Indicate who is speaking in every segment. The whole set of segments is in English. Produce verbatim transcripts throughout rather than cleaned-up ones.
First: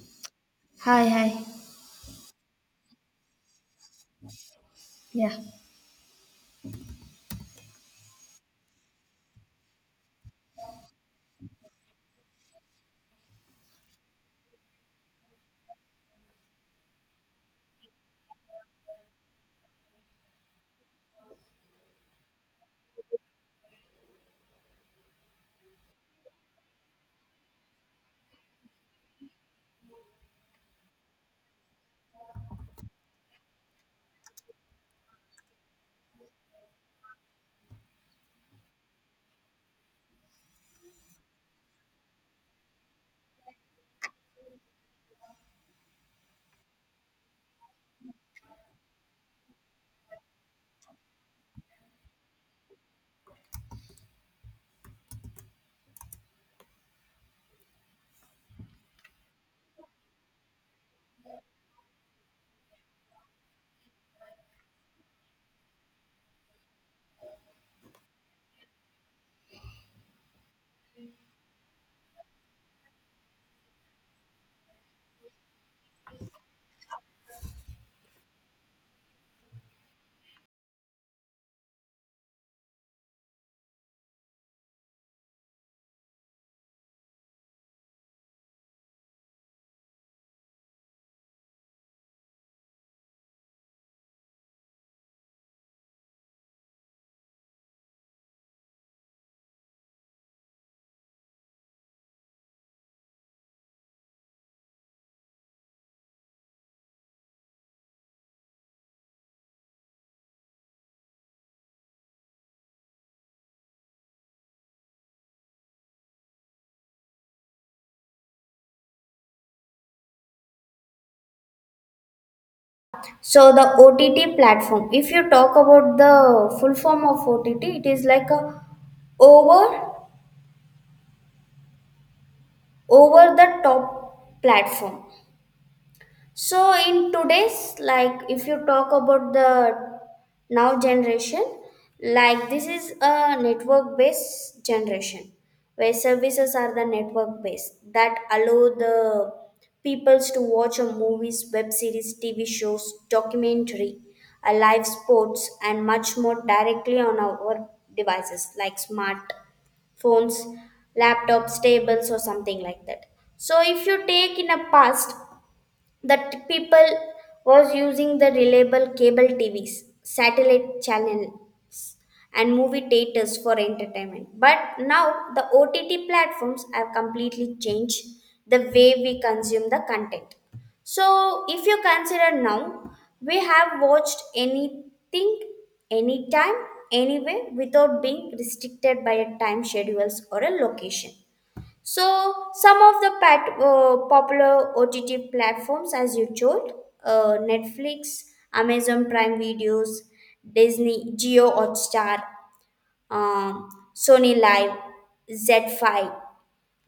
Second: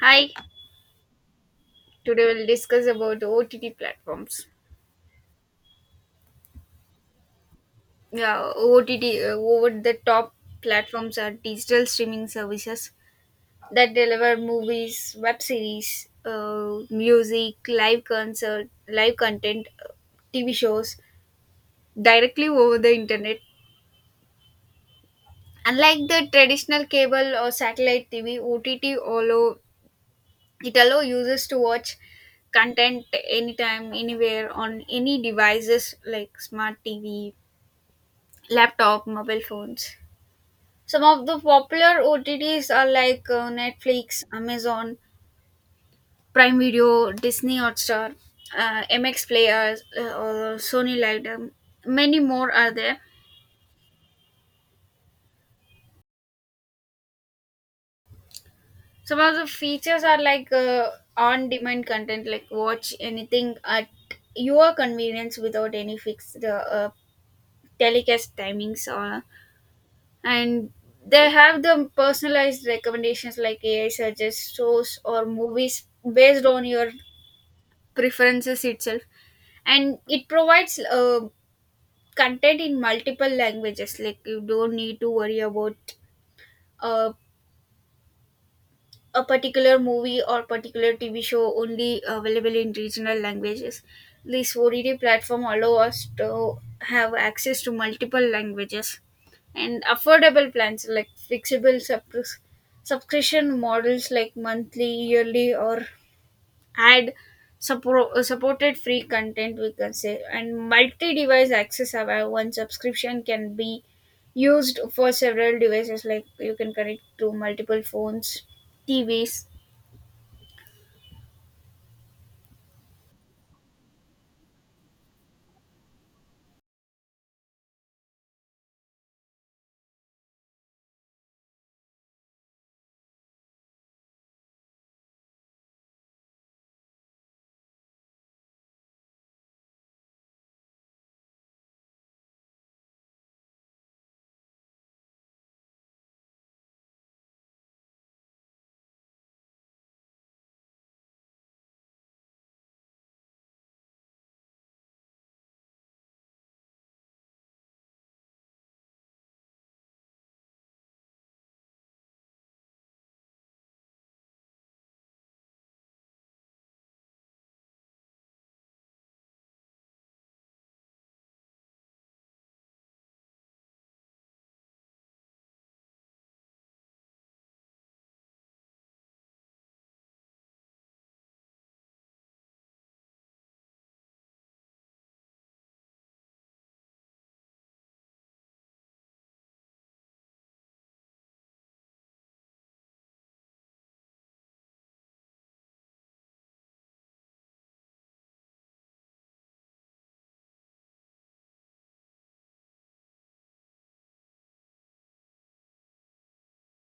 Speaker 1: Hi,
Speaker 2: Hi, hi.
Speaker 1: today we'll discuss about O T T platforms.
Speaker 2: Yeah.
Speaker 1: Yeah, O T T, uh, over the top platforms are digital streaming services that deliver movies, web series, uh, music, live concert, live content, uh, T V shows directly over the internet. Unlike the traditional cable or satellite T V, O T T allow it allow users to watch content anytime, anywhere on any devices like smart T V, laptop, mobile phones. Some of the popular O T Ts are like uh, Netflix, Amazon, Prime Video, Disney Hotstar, uh, M X Player, uh, or Sony Light. um, Many more are there. Some of the features are like uh, on-demand content, like watch anything at your convenience without any fixed uh, uh, telecast timings or and they have the personalized recommendations like A I suggests shows or movies based on your preferences itself, and it provides uh, content in multiple languages. Like you don't need to worry about uh, a particular movie or particular T V show only available in regional languages. This O T T platform allow us to have access to multiple languages and affordable plans like flexible sub- subscription models like monthly, yearly, or ad support, supported free content we can say, and multi-device access, have one subscription can be used for several devices like you can connect to multiple phones, tvs.
Speaker 2: So the O T T platform, if you talk about the full form of O T T, it is like a over over the top platform. So in today's, like, if you talk about the now generation, like this is a network based generation where services are the network based that allow the peoples to watch a movies, web series, tv shows, documentary, a live sports and much more directly on our devices like smart phones, laptops, tables or something like that. So if you take in a past that people was using the reliable cable T Vs, satellite channel, and movie theaters for entertainment. But now the O T T platforms have completely changed the way we consume the content. So if you consider now, we have watched anything, anytime, anywhere without being restricted by a time schedules or a location. So, some of the pat- uh, popular O T T platforms, as you told, uh, Netflix, Amazon Prime Videos, Disney, Geo Hotstar, um, Sony Live, Z five,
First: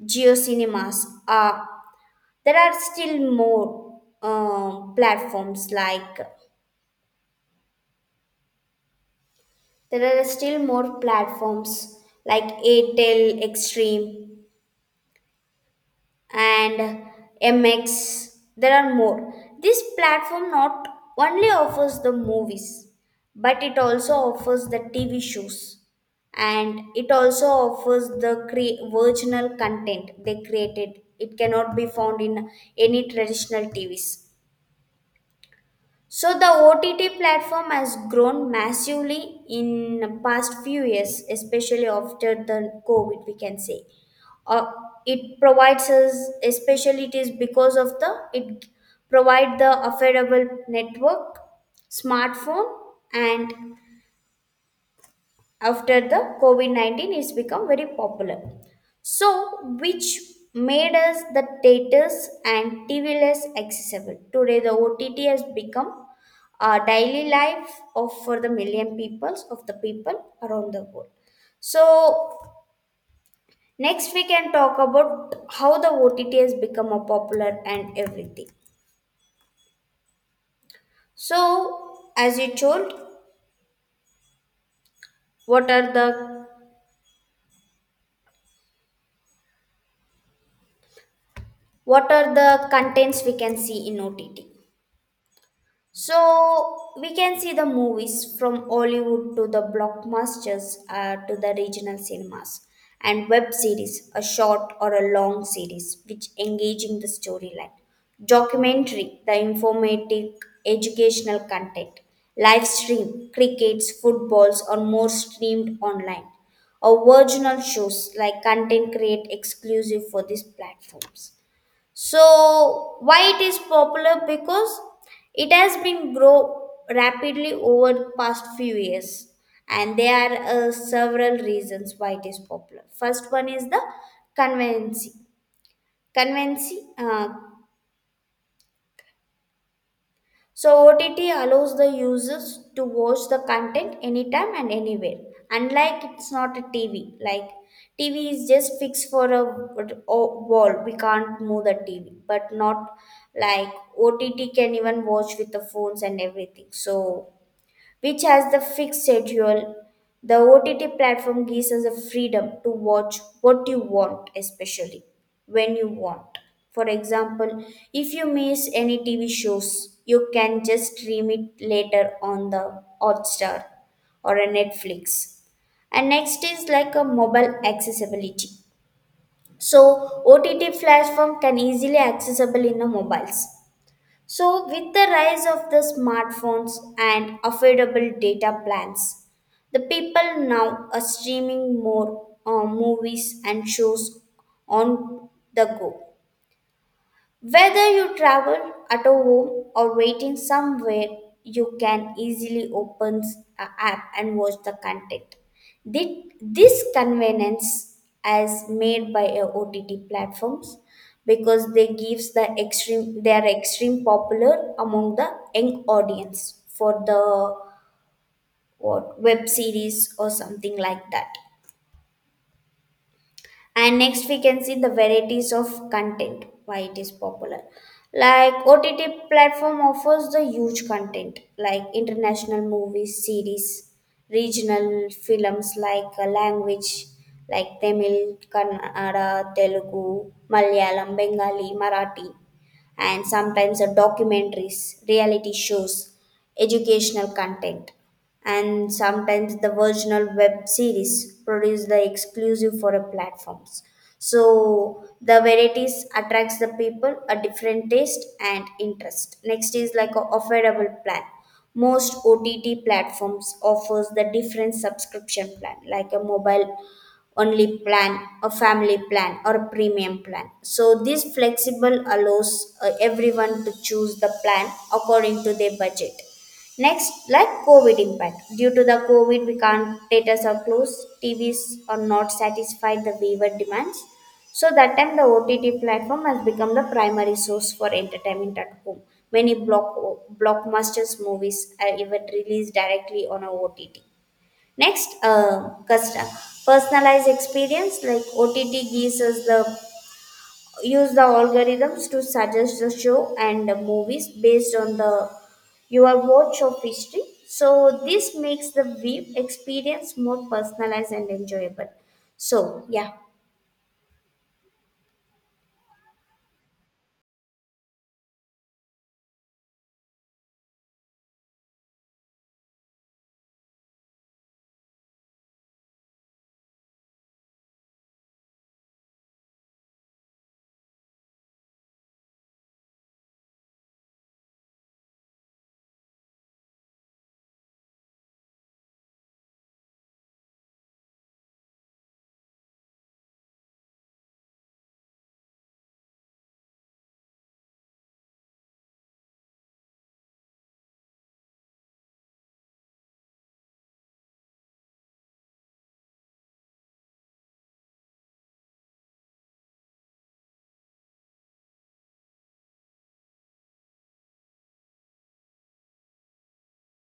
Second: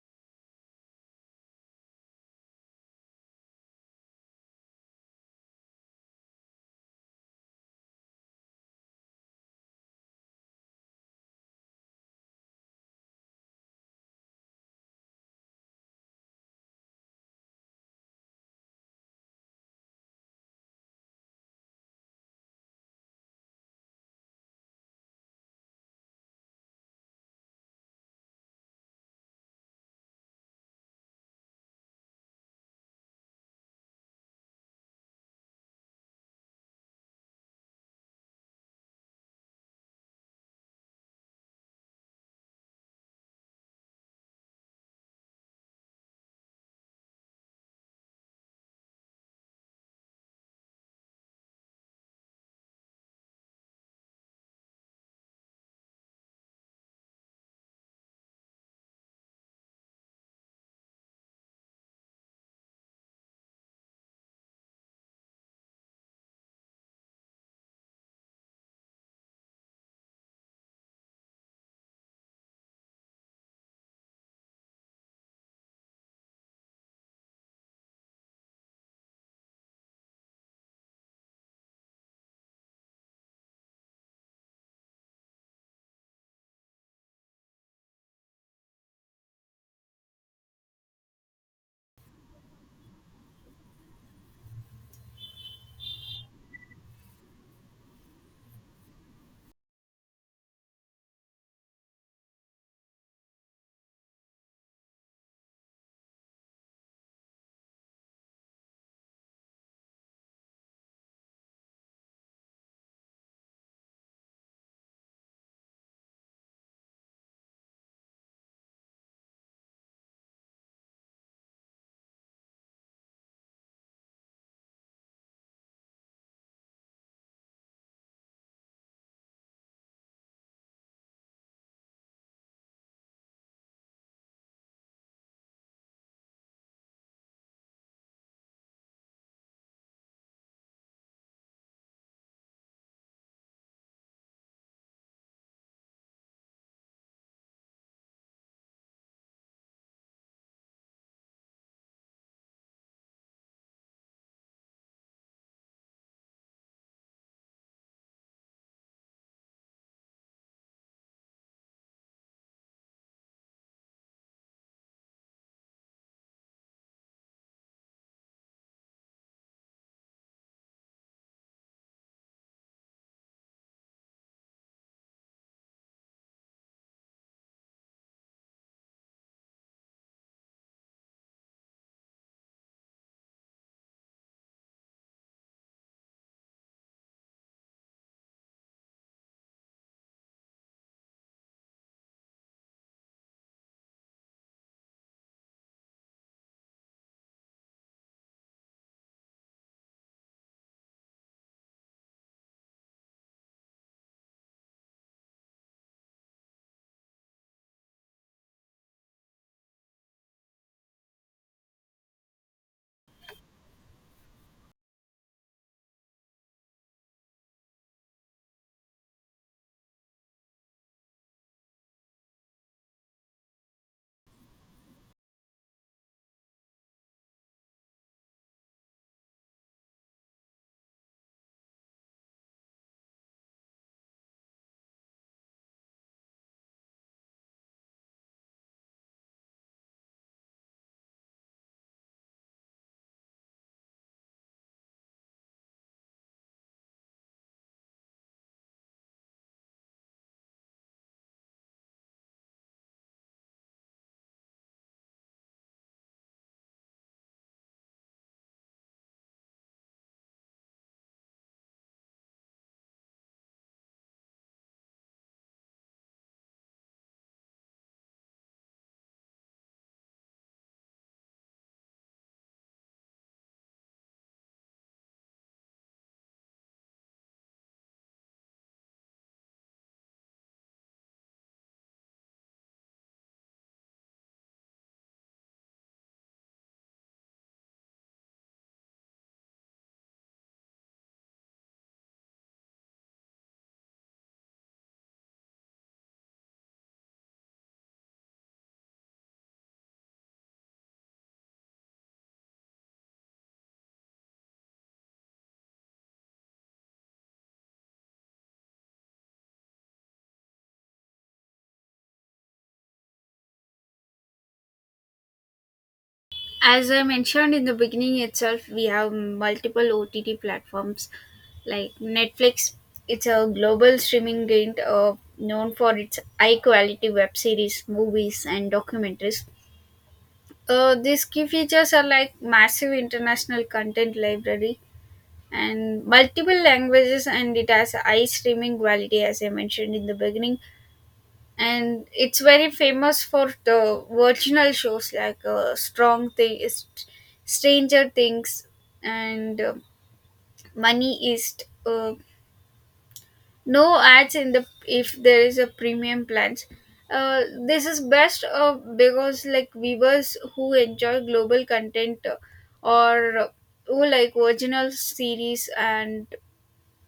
Speaker 2: Geo Cinemas. Uh, there are still more um platforms like there are still more platforms like Airtel Extreme and M X. There are more. This platform not only offers the movies, but it also offers the T V shows, and it also offers the cre- original content they created. It cannot be found in any traditional T Vs. So the O T T platform has grown massively in the past few years, especially after the COVID, we can say. Uh, it provides us, especially it is because of the, it provide the affordable network, smartphone, and after the COVID nineteen it's become very popular. So, which made us the theaters and T V less accessible. Today, the O T T has become a daily life of for the million peoples of the people around the world. So, next we can talk about how the O T T has become a popular and everything. So, as you told, what are the what are the contents we can see in O T T? So we can see the movies from Hollywood to the blockbusters uh, to the regional cinemas, and web series, a short or a long series which engaging the storyline, documentary, the informative educational content, live stream, crickets, footballs or more streamed online, or original shows like content create exclusive for these platforms. So why it is popular? Because it has been grow rapidly over the past few years, and there are uh, several reasons why it is popular. First one is the conveniency. Conveniency. Uh, So O T T allows the users to watch the content anytime and anywhere. Unlike it's not a T V. Like T V is just fixed for a, a wall. We can't move the T V. But not like O T T can even watch with the phones and everything. So which has the fixed schedule. The O T T platform gives us the freedom to watch what you want, especially when you want. For example, if you miss any T V shows, you can just stream it later on the Hotstar or a Netflix. And next is like a mobile accessibility. So O T T platform can easily accessible in the mobiles. So, with the rise of the smartphones and affordable data plans, the people now are streaming more uh, movies and shows on the go. Whether you travel at a home or waiting somewhere, you can easily open an app and watch the content. Thi- This convenience is made by a O T T platforms because they gives the extreme they are extreme popular among the young audience for the what web series or something like that. And next we can see the varieties of content why it is popular. Like OTT platform offers the huge content like international movies series, regional films, like uh, language like Tamil, Kannada, Telugu, Malayalam, Bengali, Marathi, and sometimes uh, documentaries, reality shows, educational content, and sometimes the original web series produced the exclusive for a platforms. So the varieties attracts the people a different taste and interest. Next is like a affordable plan. Most OTT platforms offers the different subscription plan like a mobile only plan, a family plan, or a premium plan. So this flexible allows uh, everyone to choose the plan according to their budget. Next, like COVID impact. Due to the COVID, we can't, theaters are closed, T Vs are not satisfied the viewer demands. So that time, the O T T platform has become the primary source for entertainment at home. Many block blockbusters movies are even released directly on a O T T. Next, uh, custom personalized experience, like O T T gives us the use the algorithms to suggest the show and the movies based on the your watch of history. So this makes the web experience more personalized and enjoyable. So yeah,
Speaker 1: As I mentioned in the beginning itself, we have multiple O T T platforms like Netflix. It's a global streaming giant, uh, known for its high quality web series, movies, and documentaries. Uh, these key features are like massive international content library and multiple languages, and it has high streaming quality, as I mentioned in the beginning, and it's very famous for the virginal shows like uh, strong thing is stranger things and uh, money East. Uh, no ads in the if there is a premium plans, uh, this is best uh, because like viewers who enjoy global content uh, or uh, who like original series and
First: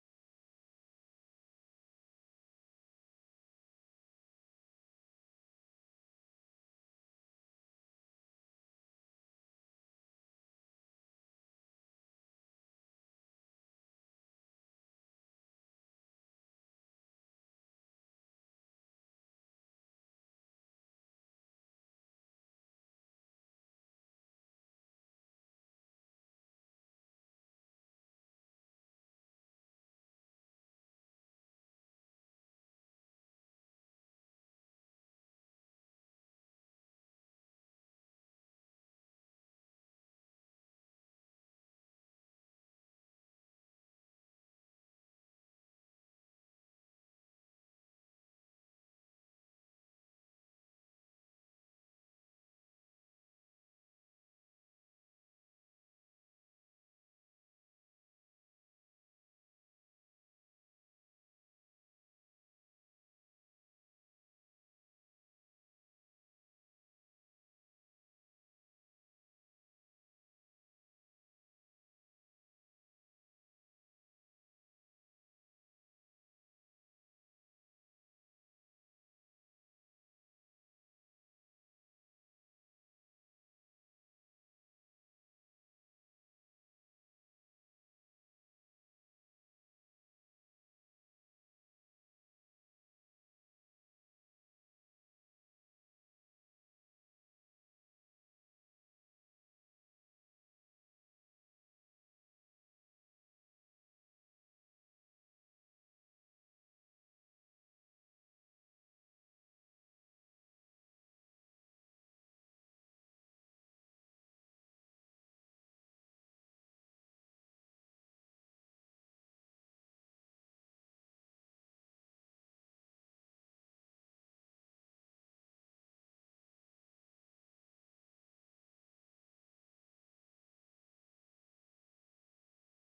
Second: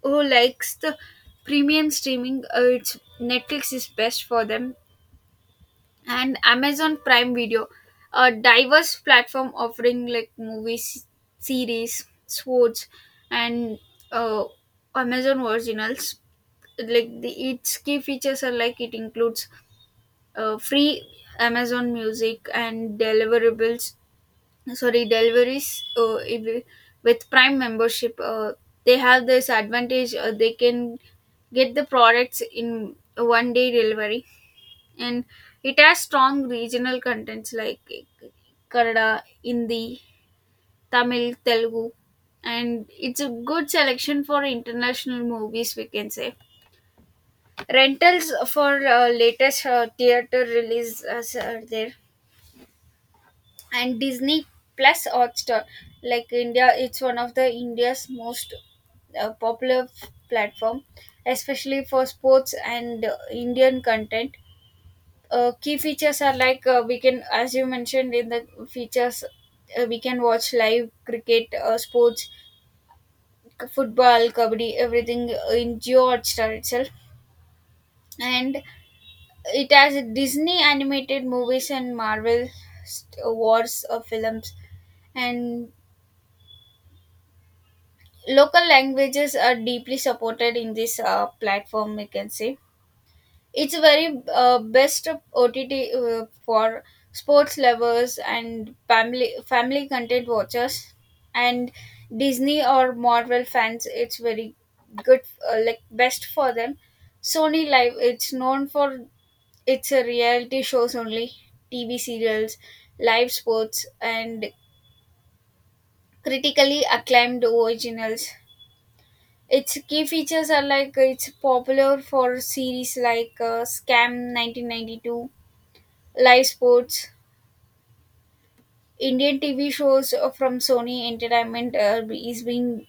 Speaker 1: who likes the premium streaming, uh, it's netflix is best for them. And Amazon Prime Video, a diverse platform offering like movies, series, sports, and uh, Amazon originals. Like the its key features are like it includes uh, free Amazon Music and deliverables. Sorry, deliveries. Uh, if- with Prime membership, uh, they have this advantage. Uh, they can get the products in one day delivery, and it has strong regional contents like Kannada, Hindi, Tamil, Telugu, and it's a good selection for international movies. We can say rentals for uh, latest uh, theater releases are there, and Disney Plus Hotstar, like India, it's one of the India's most uh, popular f- platform, especially for sports and uh, Indian content. Uh, key features are like uh, we can, as you mentioned in the features, uh, we can watch live cricket, uh, sports k- football, kabaddi, everything, uh, in geo hotstar itself, and it has disney animated movies and marvel st- uh, wars uh, films, and local languages are deeply supported in this uh, platform we can say. It's a very uh, best of O T T uh, for sports lovers and family family content watchers and Disney or Marvel fans. It's very good, uh, like best for them. Sony Live. It's known for its a reality shows only, T V serials, live sports, and critically acclaimed originals. Its key features are like uh, it's popular for series like uh, Scam nineteen ninety-two, live sports, Indian T V shows uh, from Sony Entertainment uh, is being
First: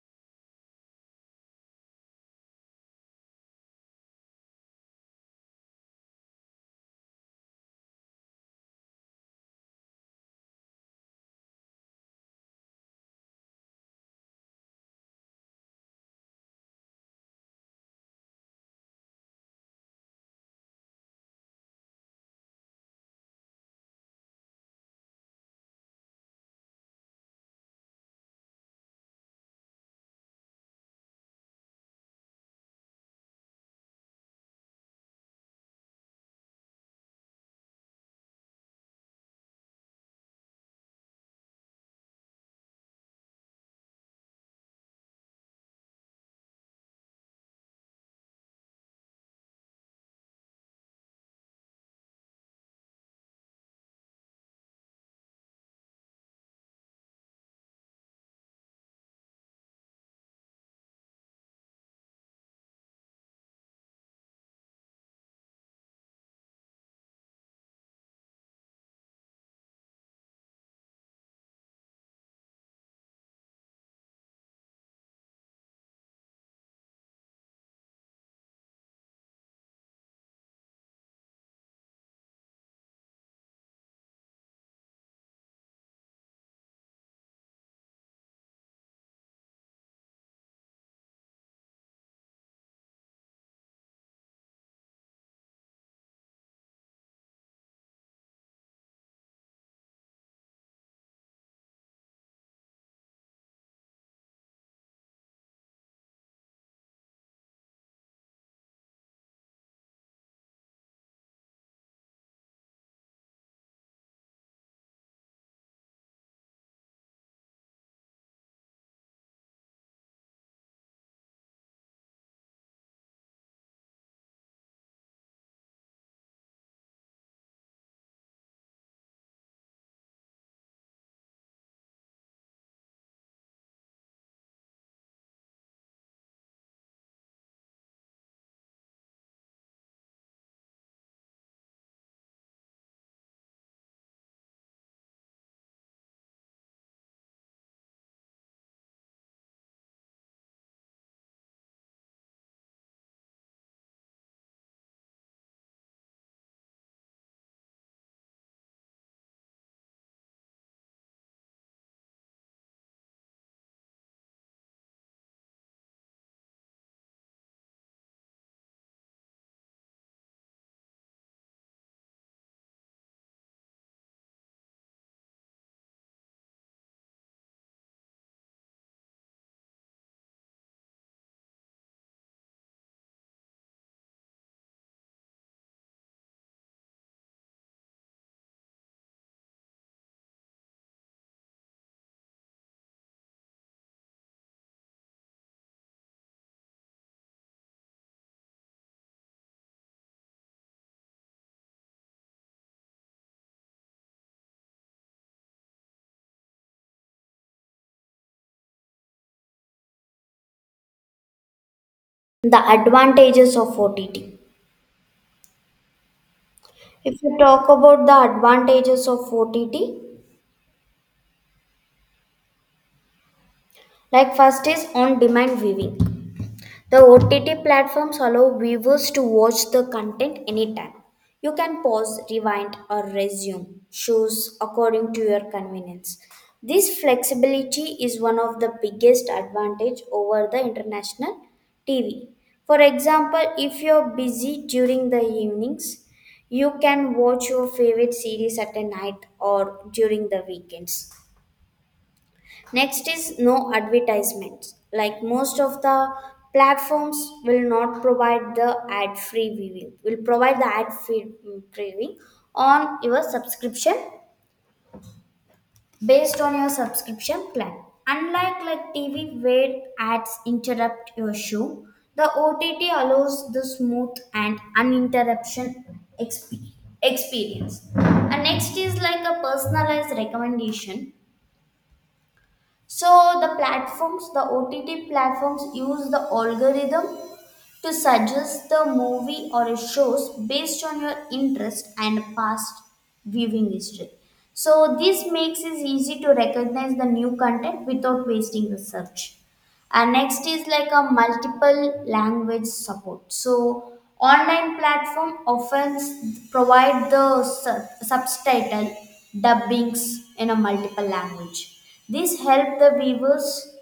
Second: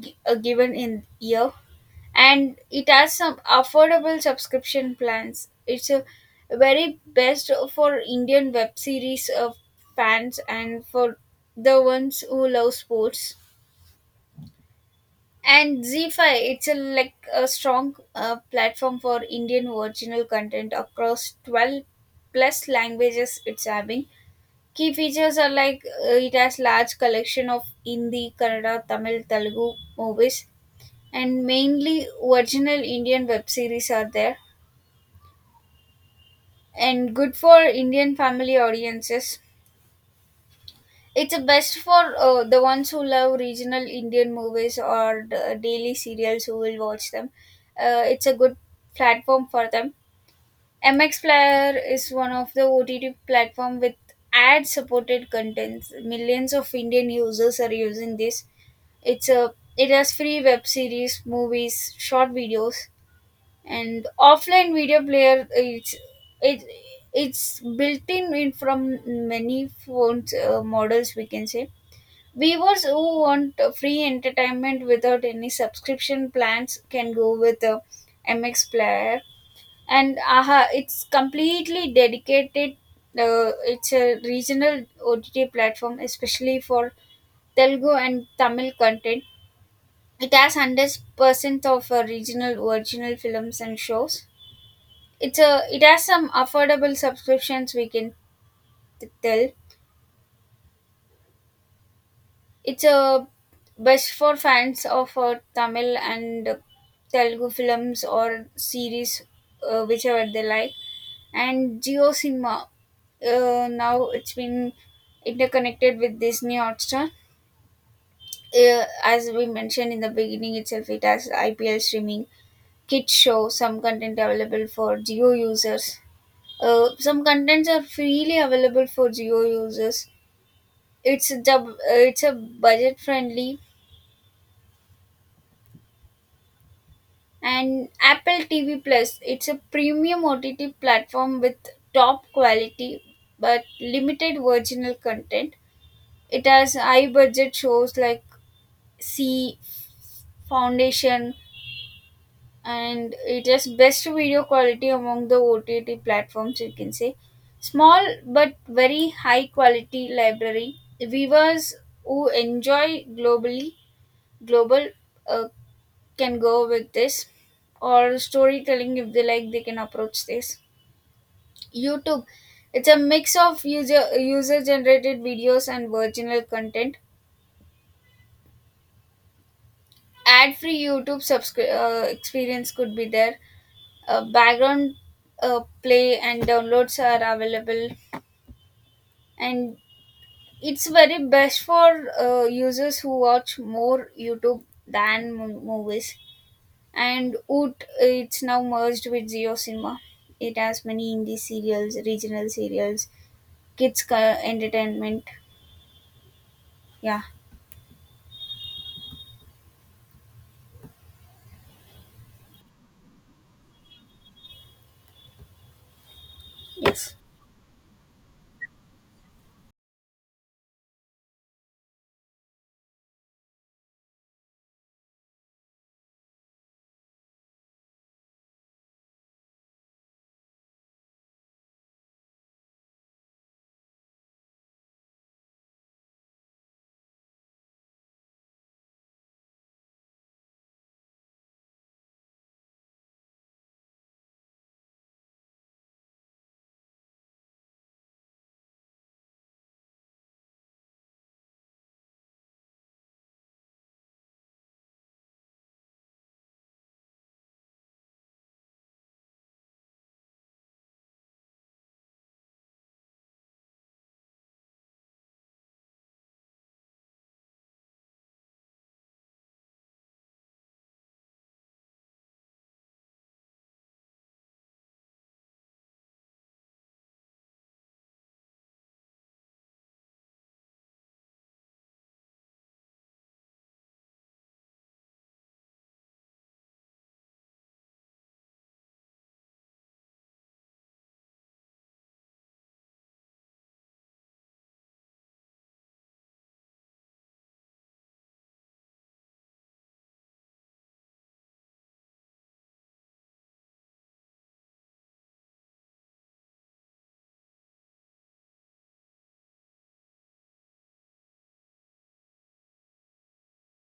Speaker 1: gi- uh, given in year, and it has some affordable subscription plans. It's a very best for Indian web series uh, fans and for the ones who love sports. And Z five, it's a like a strong uh, platform for Indian original content across twelve plus languages. It's having Key features are like uh, it has large collection of Hindi, Kannada, Tamil, Telugu movies, and mainly original Indian web series are there, and good for Indian family audiences. It's best for uh, the ones who love regional Indian movies or the daily serials who will watch them. Uh, it's a good platform for them. M X Player is one of the O T T platform with ad supported contents. Millions of Indian users are using this. It's a it has free web series, movies, short videos, and offline video player. It's it it's built in, in from many phones uh, models we can say. Viewers who want uh, free entertainment without any subscription plans can go with the M X player. And aha, it's completely dedicated. Uh, it's a regional O T T platform, especially for Telugu and Tamil content. It has hundred percent of uh, regional original films and shows. It's a it has some affordable subscriptions. We can t- tell it's a best for fans of uh, Tamil and uh, Telugu films or series, uh, whichever they like. And Geo Cinema, uh, now it's been interconnected with Disney Hotstar. Uh, as we mentioned in the beginning itself, it has I P L streaming, kids show, some content available for geo users, uh, some contents are freely available for geo users. It's a dub, uh, it's a budget friendly, and apple tv plus, it's a premium ott platform with top quality but limited original content. It has high budget shows like c foundation, and it has best video quality among the O T T platforms, you can say. Small but very high quality library. Viewers who enjoy globally global uh, can go with this, or storytelling, if they like, they can approach this. YouTube, it's a mix of user user generated videos and original content. Ad free YouTube subscri- uh, experience could be there. Uh, background uh, play and downloads are available, and it's very best for uh, users who watch more youtube than mo- movies. And oot, it's now merged with zeo cinema. It has many indie serials, regional serials, kids co- entertainment. Yeah.
Speaker 2: the advantages of O T T.
Speaker 1: Yes.
Speaker 2: If you talk about the advantages of O T T, like first is on-demand viewing. The O T T platforms allow viewers to watch the content anytime. You can pause, rewind, or resume shows according to your convenience. This flexibility is one of the biggest advantage over the international T V. For example, if you're busy during the evenings, you can watch your favorite series at a night or during the weekends. Next is no advertisements. Like most of the platforms will not provide the ad-free viewing. Will provide the ad-free viewing on your subscription, based on your subscription plan. Unlike like T V where ads interrupt your show, the O T T allows the smooth and uninterruption exp- experience. And next is like a personalized recommendation. So the platforms, the O T T platforms use the algorithm to suggest the movie or a shows based on your interest and past viewing history. So this makes it easy to recognize the new content without wasting the search. And next is like a multiple language support. So online platform often s- provide the su- subtitle dubbings in a multiple language. This help the viewers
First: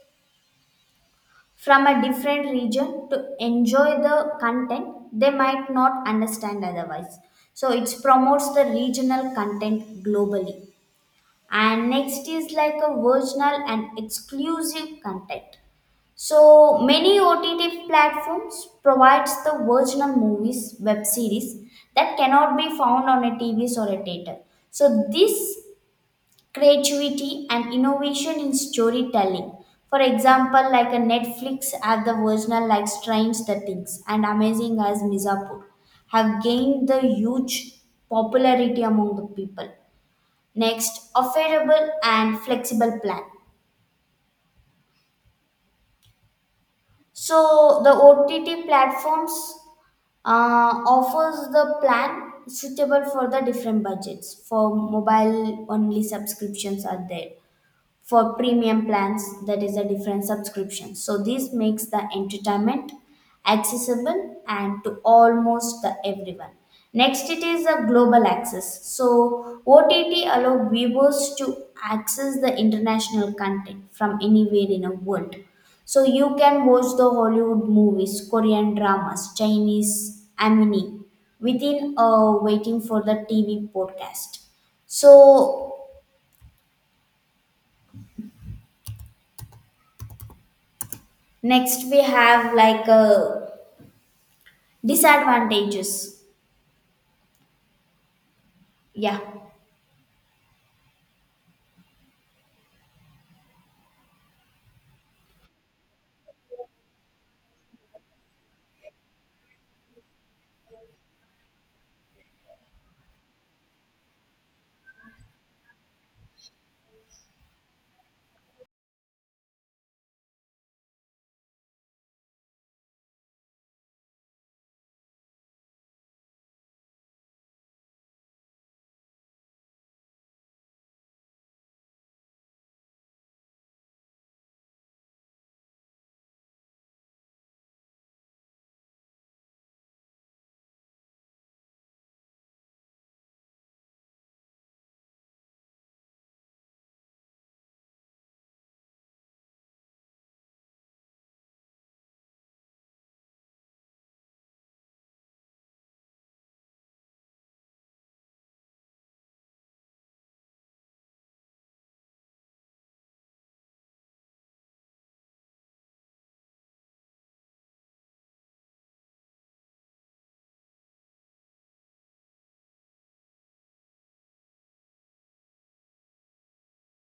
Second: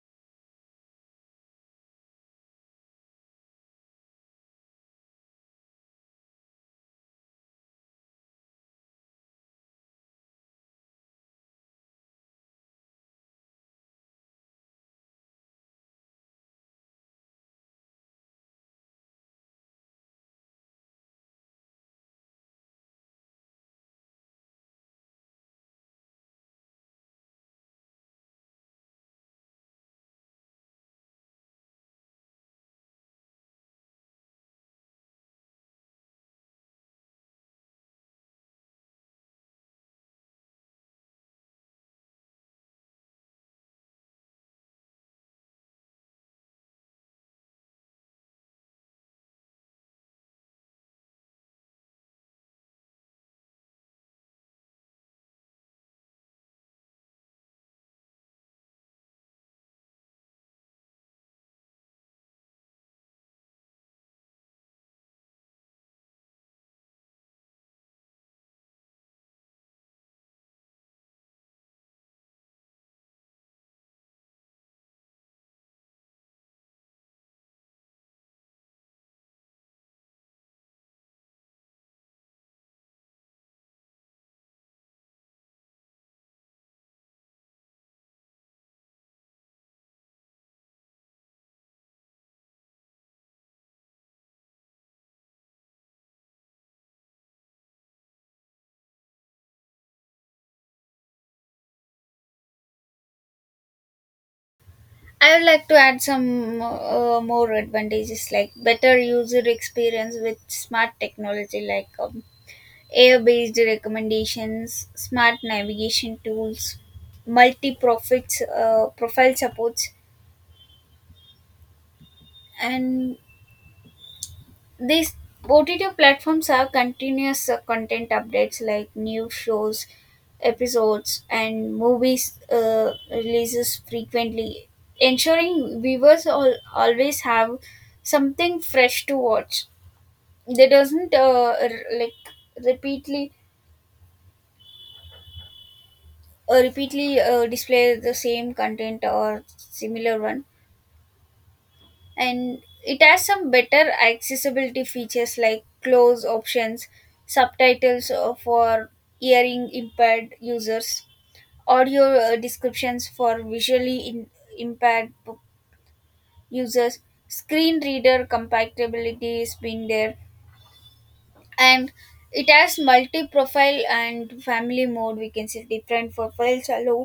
Speaker 2: from a different region to enjoy the content they might not understand otherwise. So it promotes the regional content globally. And next is like a original and exclusive content. So many OTT platforms provides the original movies, web series that cannot be found on a tvs or a theater. So this creativity and innovation in storytelling. For example, like a Netflix have the original like Strange the Things, and Amazing as Mizapur have gained the huge popularity among the people. Next, affordable and flexible plan. So the O T T platforms uh, offers the plan suitable for the different budgets. For mobile only subscriptions are there, for premium plans that is a different subscription. So this makes the entertainment accessible and to almost the everyone. Next it is a global access. So OTT allow viewers to access the international content from anywhere in the world. So you can watch the Hollywood movies, Korean dramas, Chinese anime within uh, waiting for the T V podcast. So next, we have like uh, disadvantages. Yeah,
Speaker 1: I would like to add some uh, more advantages like better user experience with smart technology, like um, air based recommendations, smart navigation tools, multi profits uh, profile supports, and these O T T platforms have continuous uh, content updates like new shows, episodes, and movies uh, releases frequently, ensuring viewers all, always have something fresh to watch. They doesn't uh, r- like repeatedly uh, repeatedly uh, display the same content or similar one, and it has some better accessibility features like close options, subtitles uh, for hearing impaired users, audio uh, descriptions for visually in- impaired p- users, screen reader compatibility has been there, and it has multi-profile and family mode. We can see different profiles allow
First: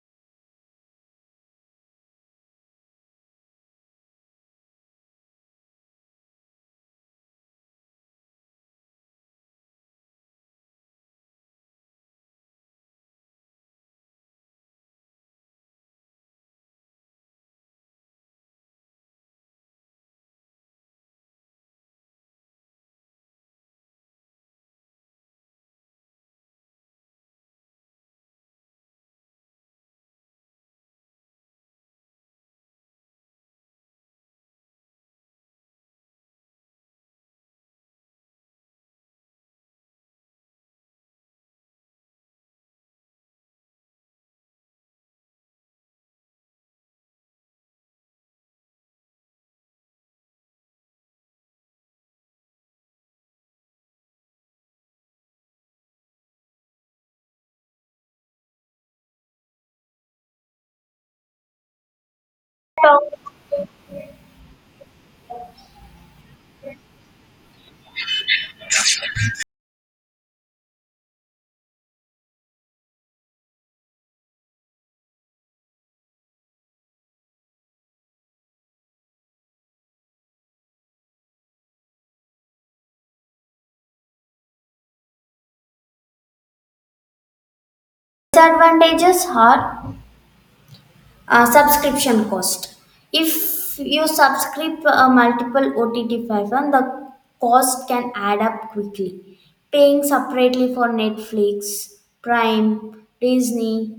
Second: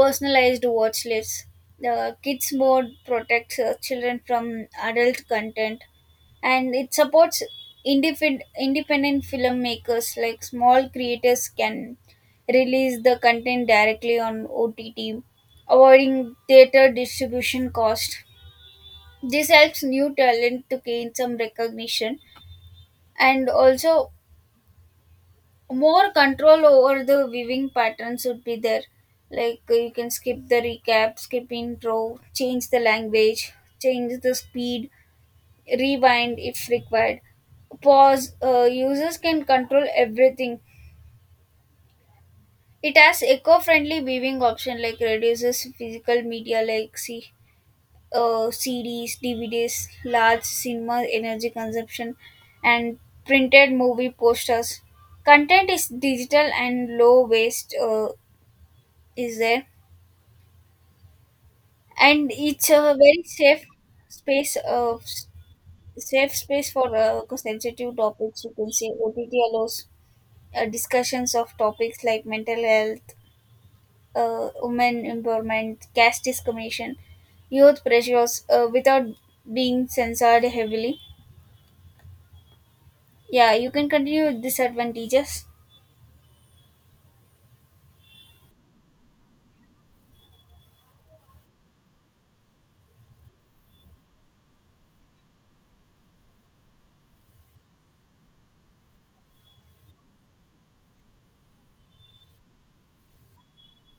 Speaker 1: personalized watch lists, the kids mode protects uh, children from adult content, and it supports independent independent filmmakers like small creators can release the content directly on ott, avoiding theater distribution cost. This helps new talent to gain some recognition, and also more control over the viewing patterns would be there, like uh, you can skip the recap, skip intro, change the language, change the speed, rewind if required, pause. Uh, users can control everything. It has eco-friendly viewing option like reduces physical media like C, uh, cds, dvds, large cinema energy consumption, and printed movie posters. Content is digital and low waste uh, is there, and it's a very safe space uh, s- safe space for uh, sensitive topics, you can say. Ott allows uh, discussions of topics like mental health, uh, women empowerment, caste discrimination, youth pressures, uh, without being censored heavily. Yeah, you can continue with disadvantages.
Speaker 2: disadvantages are uh, subscription cost. If you subscribe uh, multiple O T T platform, the cost can add up quickly. Paying separately for Netflix, Prime, Disney,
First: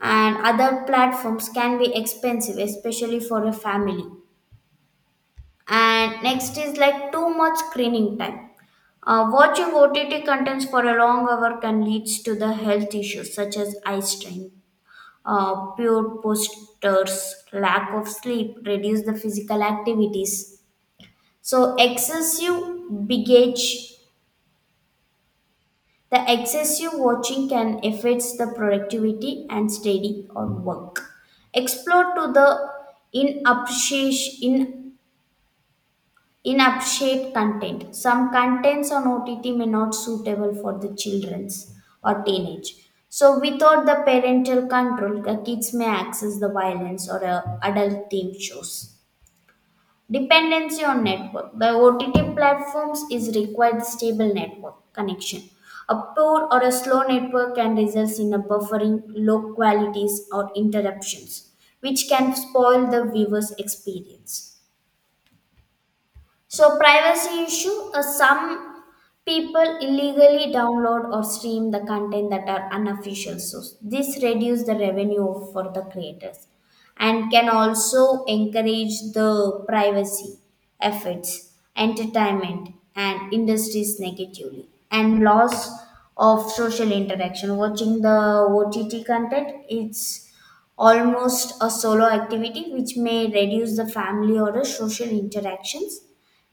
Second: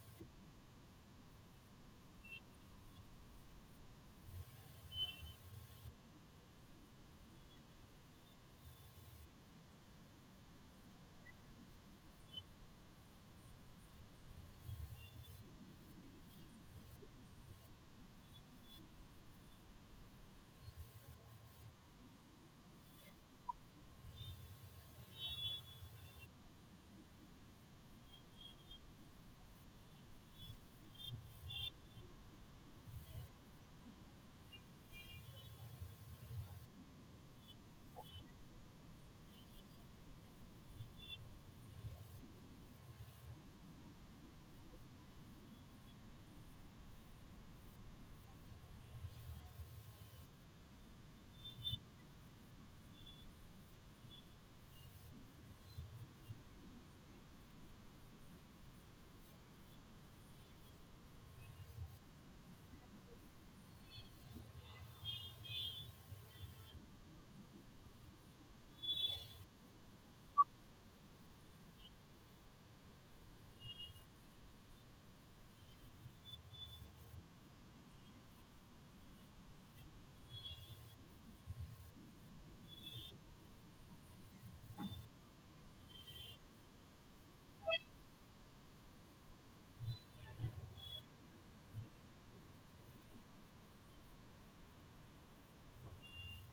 Speaker 2: and other platforms can be expensive, especially for a family. And next is like too much screening time. Uh, watching OTT contents for a long hour can lead to the health issues such as eye strain, uh, poor postures, lack of sleep, reduce the physical activities. So excessive bigage, the excessive watching can affects the productivity and study or work, explore to the inappreciation. In upshape content, some contents on O T T may not suitable for the children's or teenage. So without the parental control, the kids may access the violence or uh, adult theme shows. Dependency on network. The O T T platforms is required stable network connection. A poor or a slow network can result in a buffering, low qualities or interruptions, which can spoil the viewer's experience. So, privacy issue. Uh, some people illegally download or stream the content that are unofficial. So, this reduces the revenue for the creators and can also encourage the privacy efforts, entertainment, and industries negatively, and loss of social interaction. Watching the O T T content, it's almost a solo activity which may reduce the family or the social interactions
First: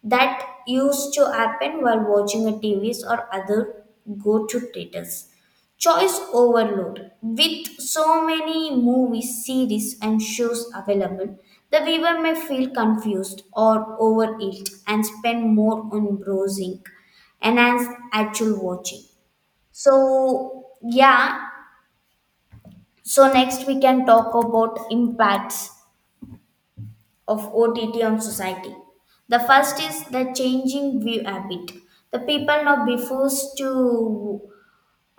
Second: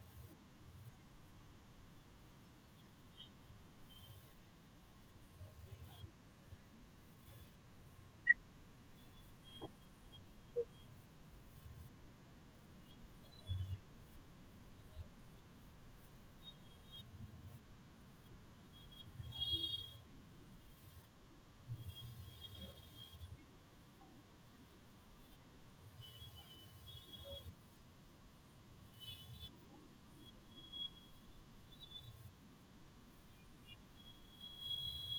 Speaker 2: that used to happen while watching a T Vs or other go-to theaters. Choice overload. With so many movies, series, and shows available, the viewer may feel confused or overeat and spend more on browsing and as actual watching. So yeah, so next we can talk about impacts of O T T on society. The first is the changing view habit. The people now prefers to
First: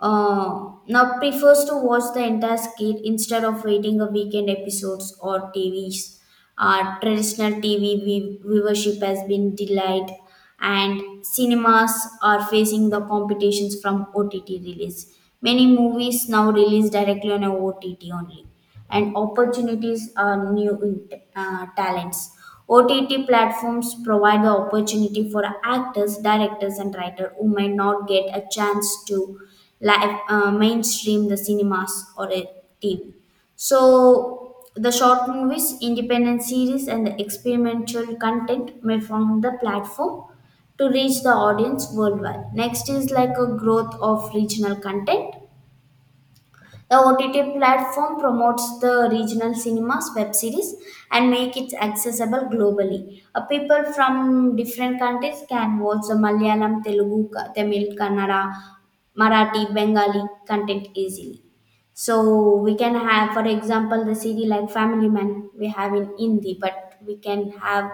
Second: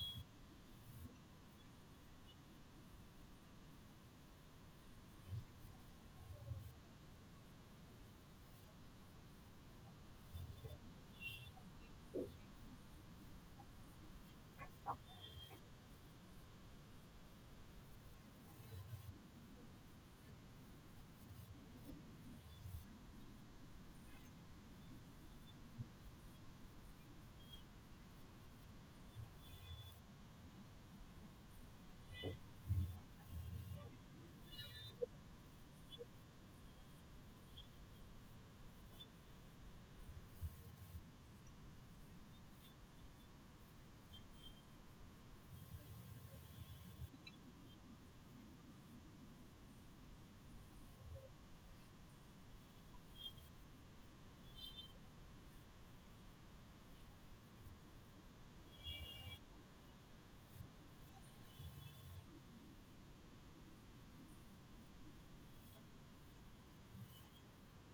Speaker 2: uh, Now prefers to watch the entire skit instead of waiting a weekend episodes or T Vs. Uh, traditional T V view- viewership has been delayed, and cinemas are facing the competitions from O T T release. Many movies now release directly on a O T T only, and opportunities are new uh, talents. O T T platforms provide the opportunity for actors, directors, and writers who may not get a chance to live uh, mainstream the cinemas or a T V. So the short movies, independent series, and the experimental content may form the platform to reach the audience worldwide. Next is like a growth of regional content. The O T T platform promotes the regional cinemas, web series, and make it accessible globally. Uh, people from different countries can watch the Malayalam, Telugu, Ka- Tamil, Kannada, Marathi, Bengali content easily. So we can have, for example, the series like Family Man we have in Hindi, but we can have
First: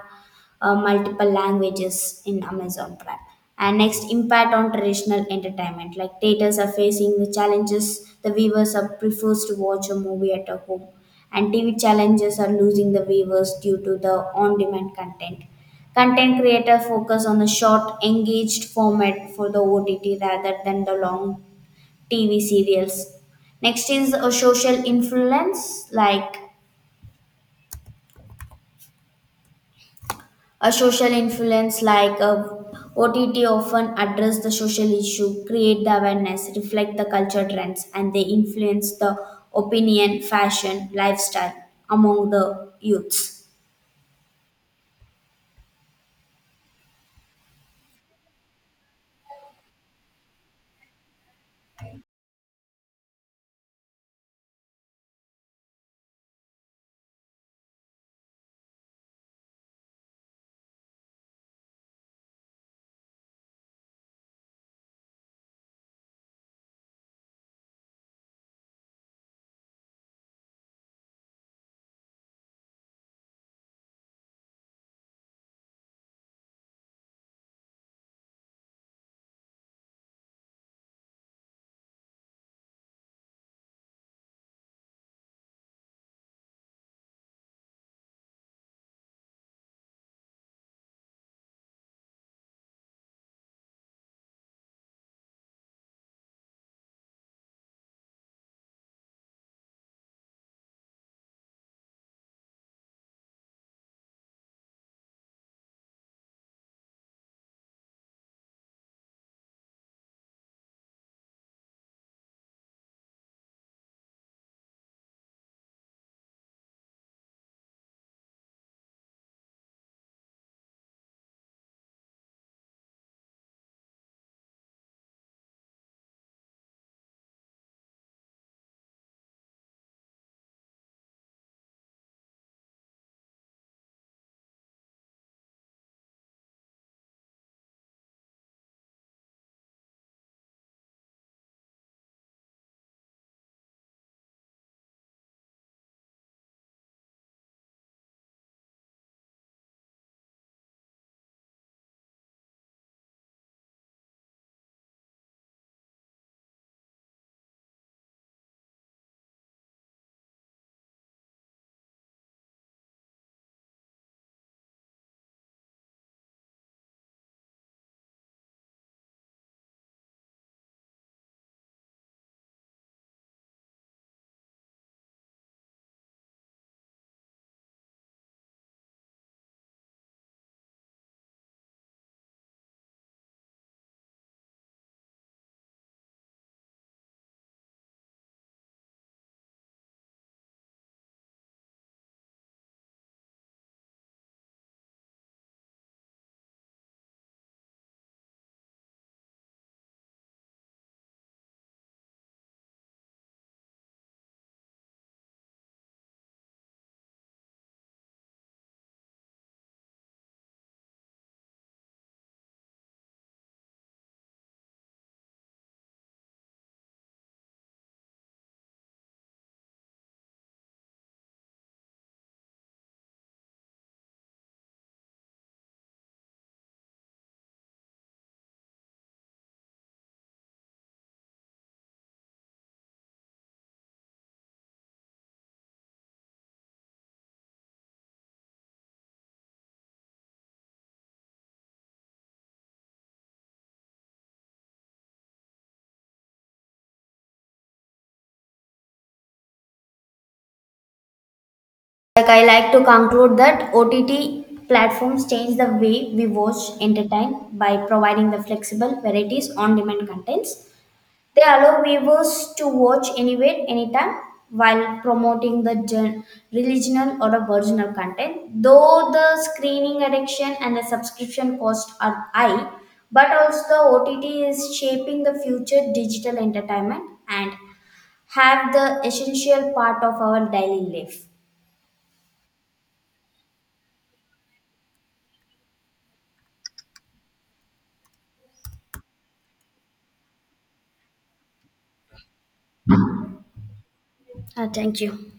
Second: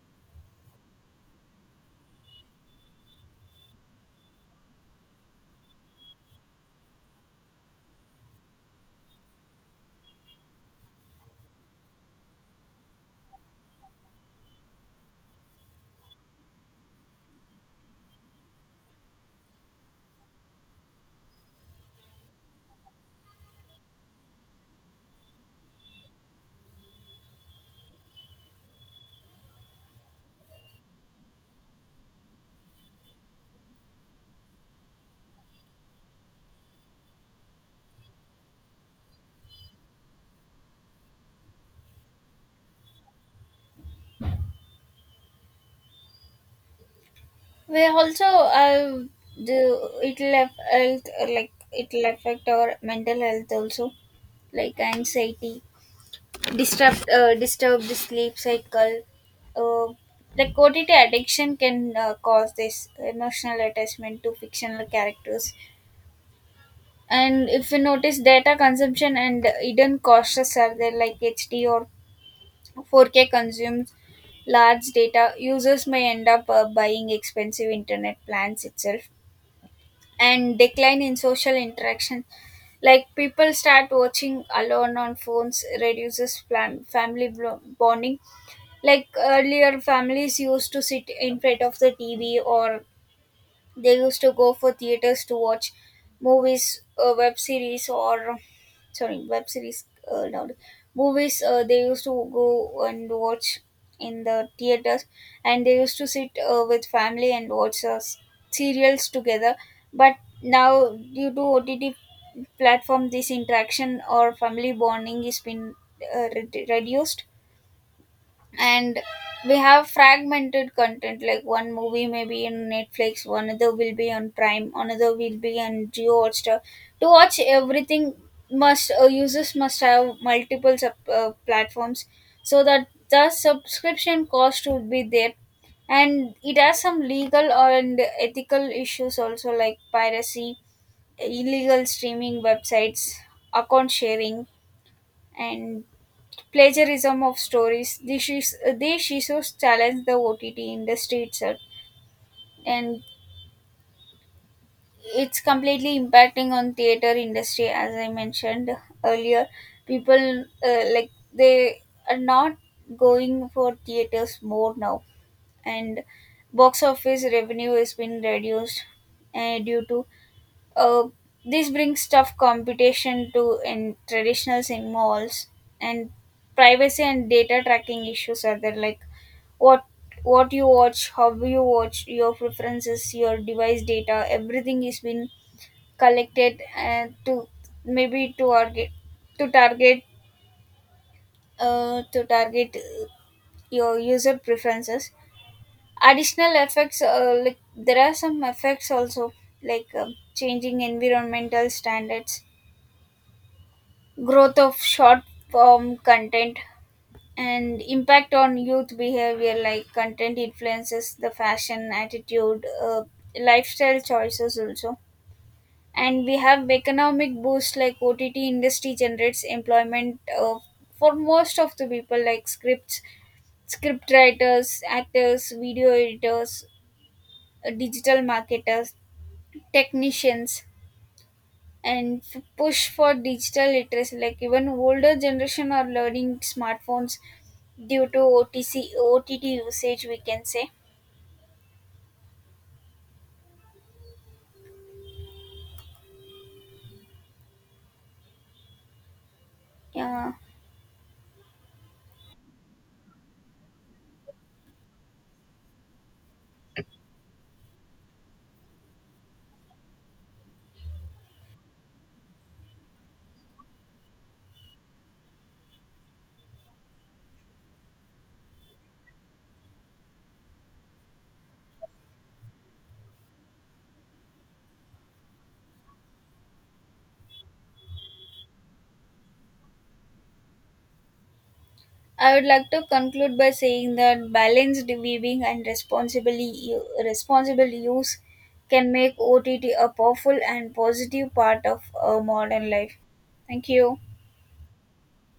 Speaker 2: uh, multiple languages in Amazon Prime. And next, impact on traditional entertainment. Like theaters are facing the challenges, the viewers are prefers to watch a movie at a home, and T V challenges are losing the viewers due to the on-demand content. Content creator focus on the short, engaged format for the O T T rather than the long T V serials. Next is a social influence, like a social influence like a O T T often address the social issue, create the awareness, reflect the culture trends, and they influence the opinion, fashion, lifestyle among the youths.
Speaker 1: We also uh, the It'll affect, like it'll affect our mental health also, like anxiety, disrupt uh, disturb the sleep cycle. uh, like Ott addiction can uh, cause this emotional attachment to fictional characters, and if you notice, data consumption and hidden costs are there, like hd or four k consumes large data, users may end up uh, buying expensive internet plans itself. And decline in social interaction, like people start watching alone on phones, reduces plan, family blo- bonding. Like earlier, families used to sit in front of the T V, or they used to go for theaters to watch movies, uh, web series, or sorry, web series, uh, not movies. Uh, they used to go and watch in the theaters, and they used to sit uh, with family and watch uh, s- serials together. But now, due to O T T platform, this interaction or family bonding is been uh, re- reduced, and we have fragmented content like one movie may be in netflix, one other will be on prime, another will be on geo hotstar. To watch everything, must uh, users must have multiple sub, uh, platforms, so that the subscription cost would be there. And it has some legal and ethical issues also, like piracy, illegal streaming websites, account sharing, and plagiarism of stories. This is, these issues challenge the O T T industry itself, and it's completely impacting on theater industry. As I mentioned earlier, people, uh, like they are not going for theaters more now, and box office revenue has been reduced uh, due to uh, this brings tough competition to in traditional cinemas. And privacy and data tracking issues are there, like what what you watch, how you watch, your preferences, your device data, everything is been collected, and to maybe to target to target uh, to target uh, your user preferences. Additional effects, uh, like there are some effects also, like um changing environmental standards, growth of short form content, and impact on youth behavior, like content influences the fashion, attitude, uh, lifestyle choices also. And we have economic boost, like ott industry generates employment uh, for most of the people, like scripts script writers, actors, video editors, uh, digital marketers, technicians, and f- push for digital literacy, like even older generation are learning smartphones due to otc ott usage, we can say. Yeah.
Speaker 2: Like I like to conclude that O T T platforms change the way we watch, entertain by providing the flexible varieties on-demand contents. They allow viewers to watch anywhere, anytime while promoting the gen- regional or original content. Though the screening addiction and the subscription cost are high, but also the O T T is shaping the future digital entertainment and have the essential part of our daily life.
Speaker 1: I would like to conclude by saying that balanced viewing and responsibly u- responsible use can make O T T a powerful and positive part of our modern life. Thank you.
Speaker 2: Uh, thank you.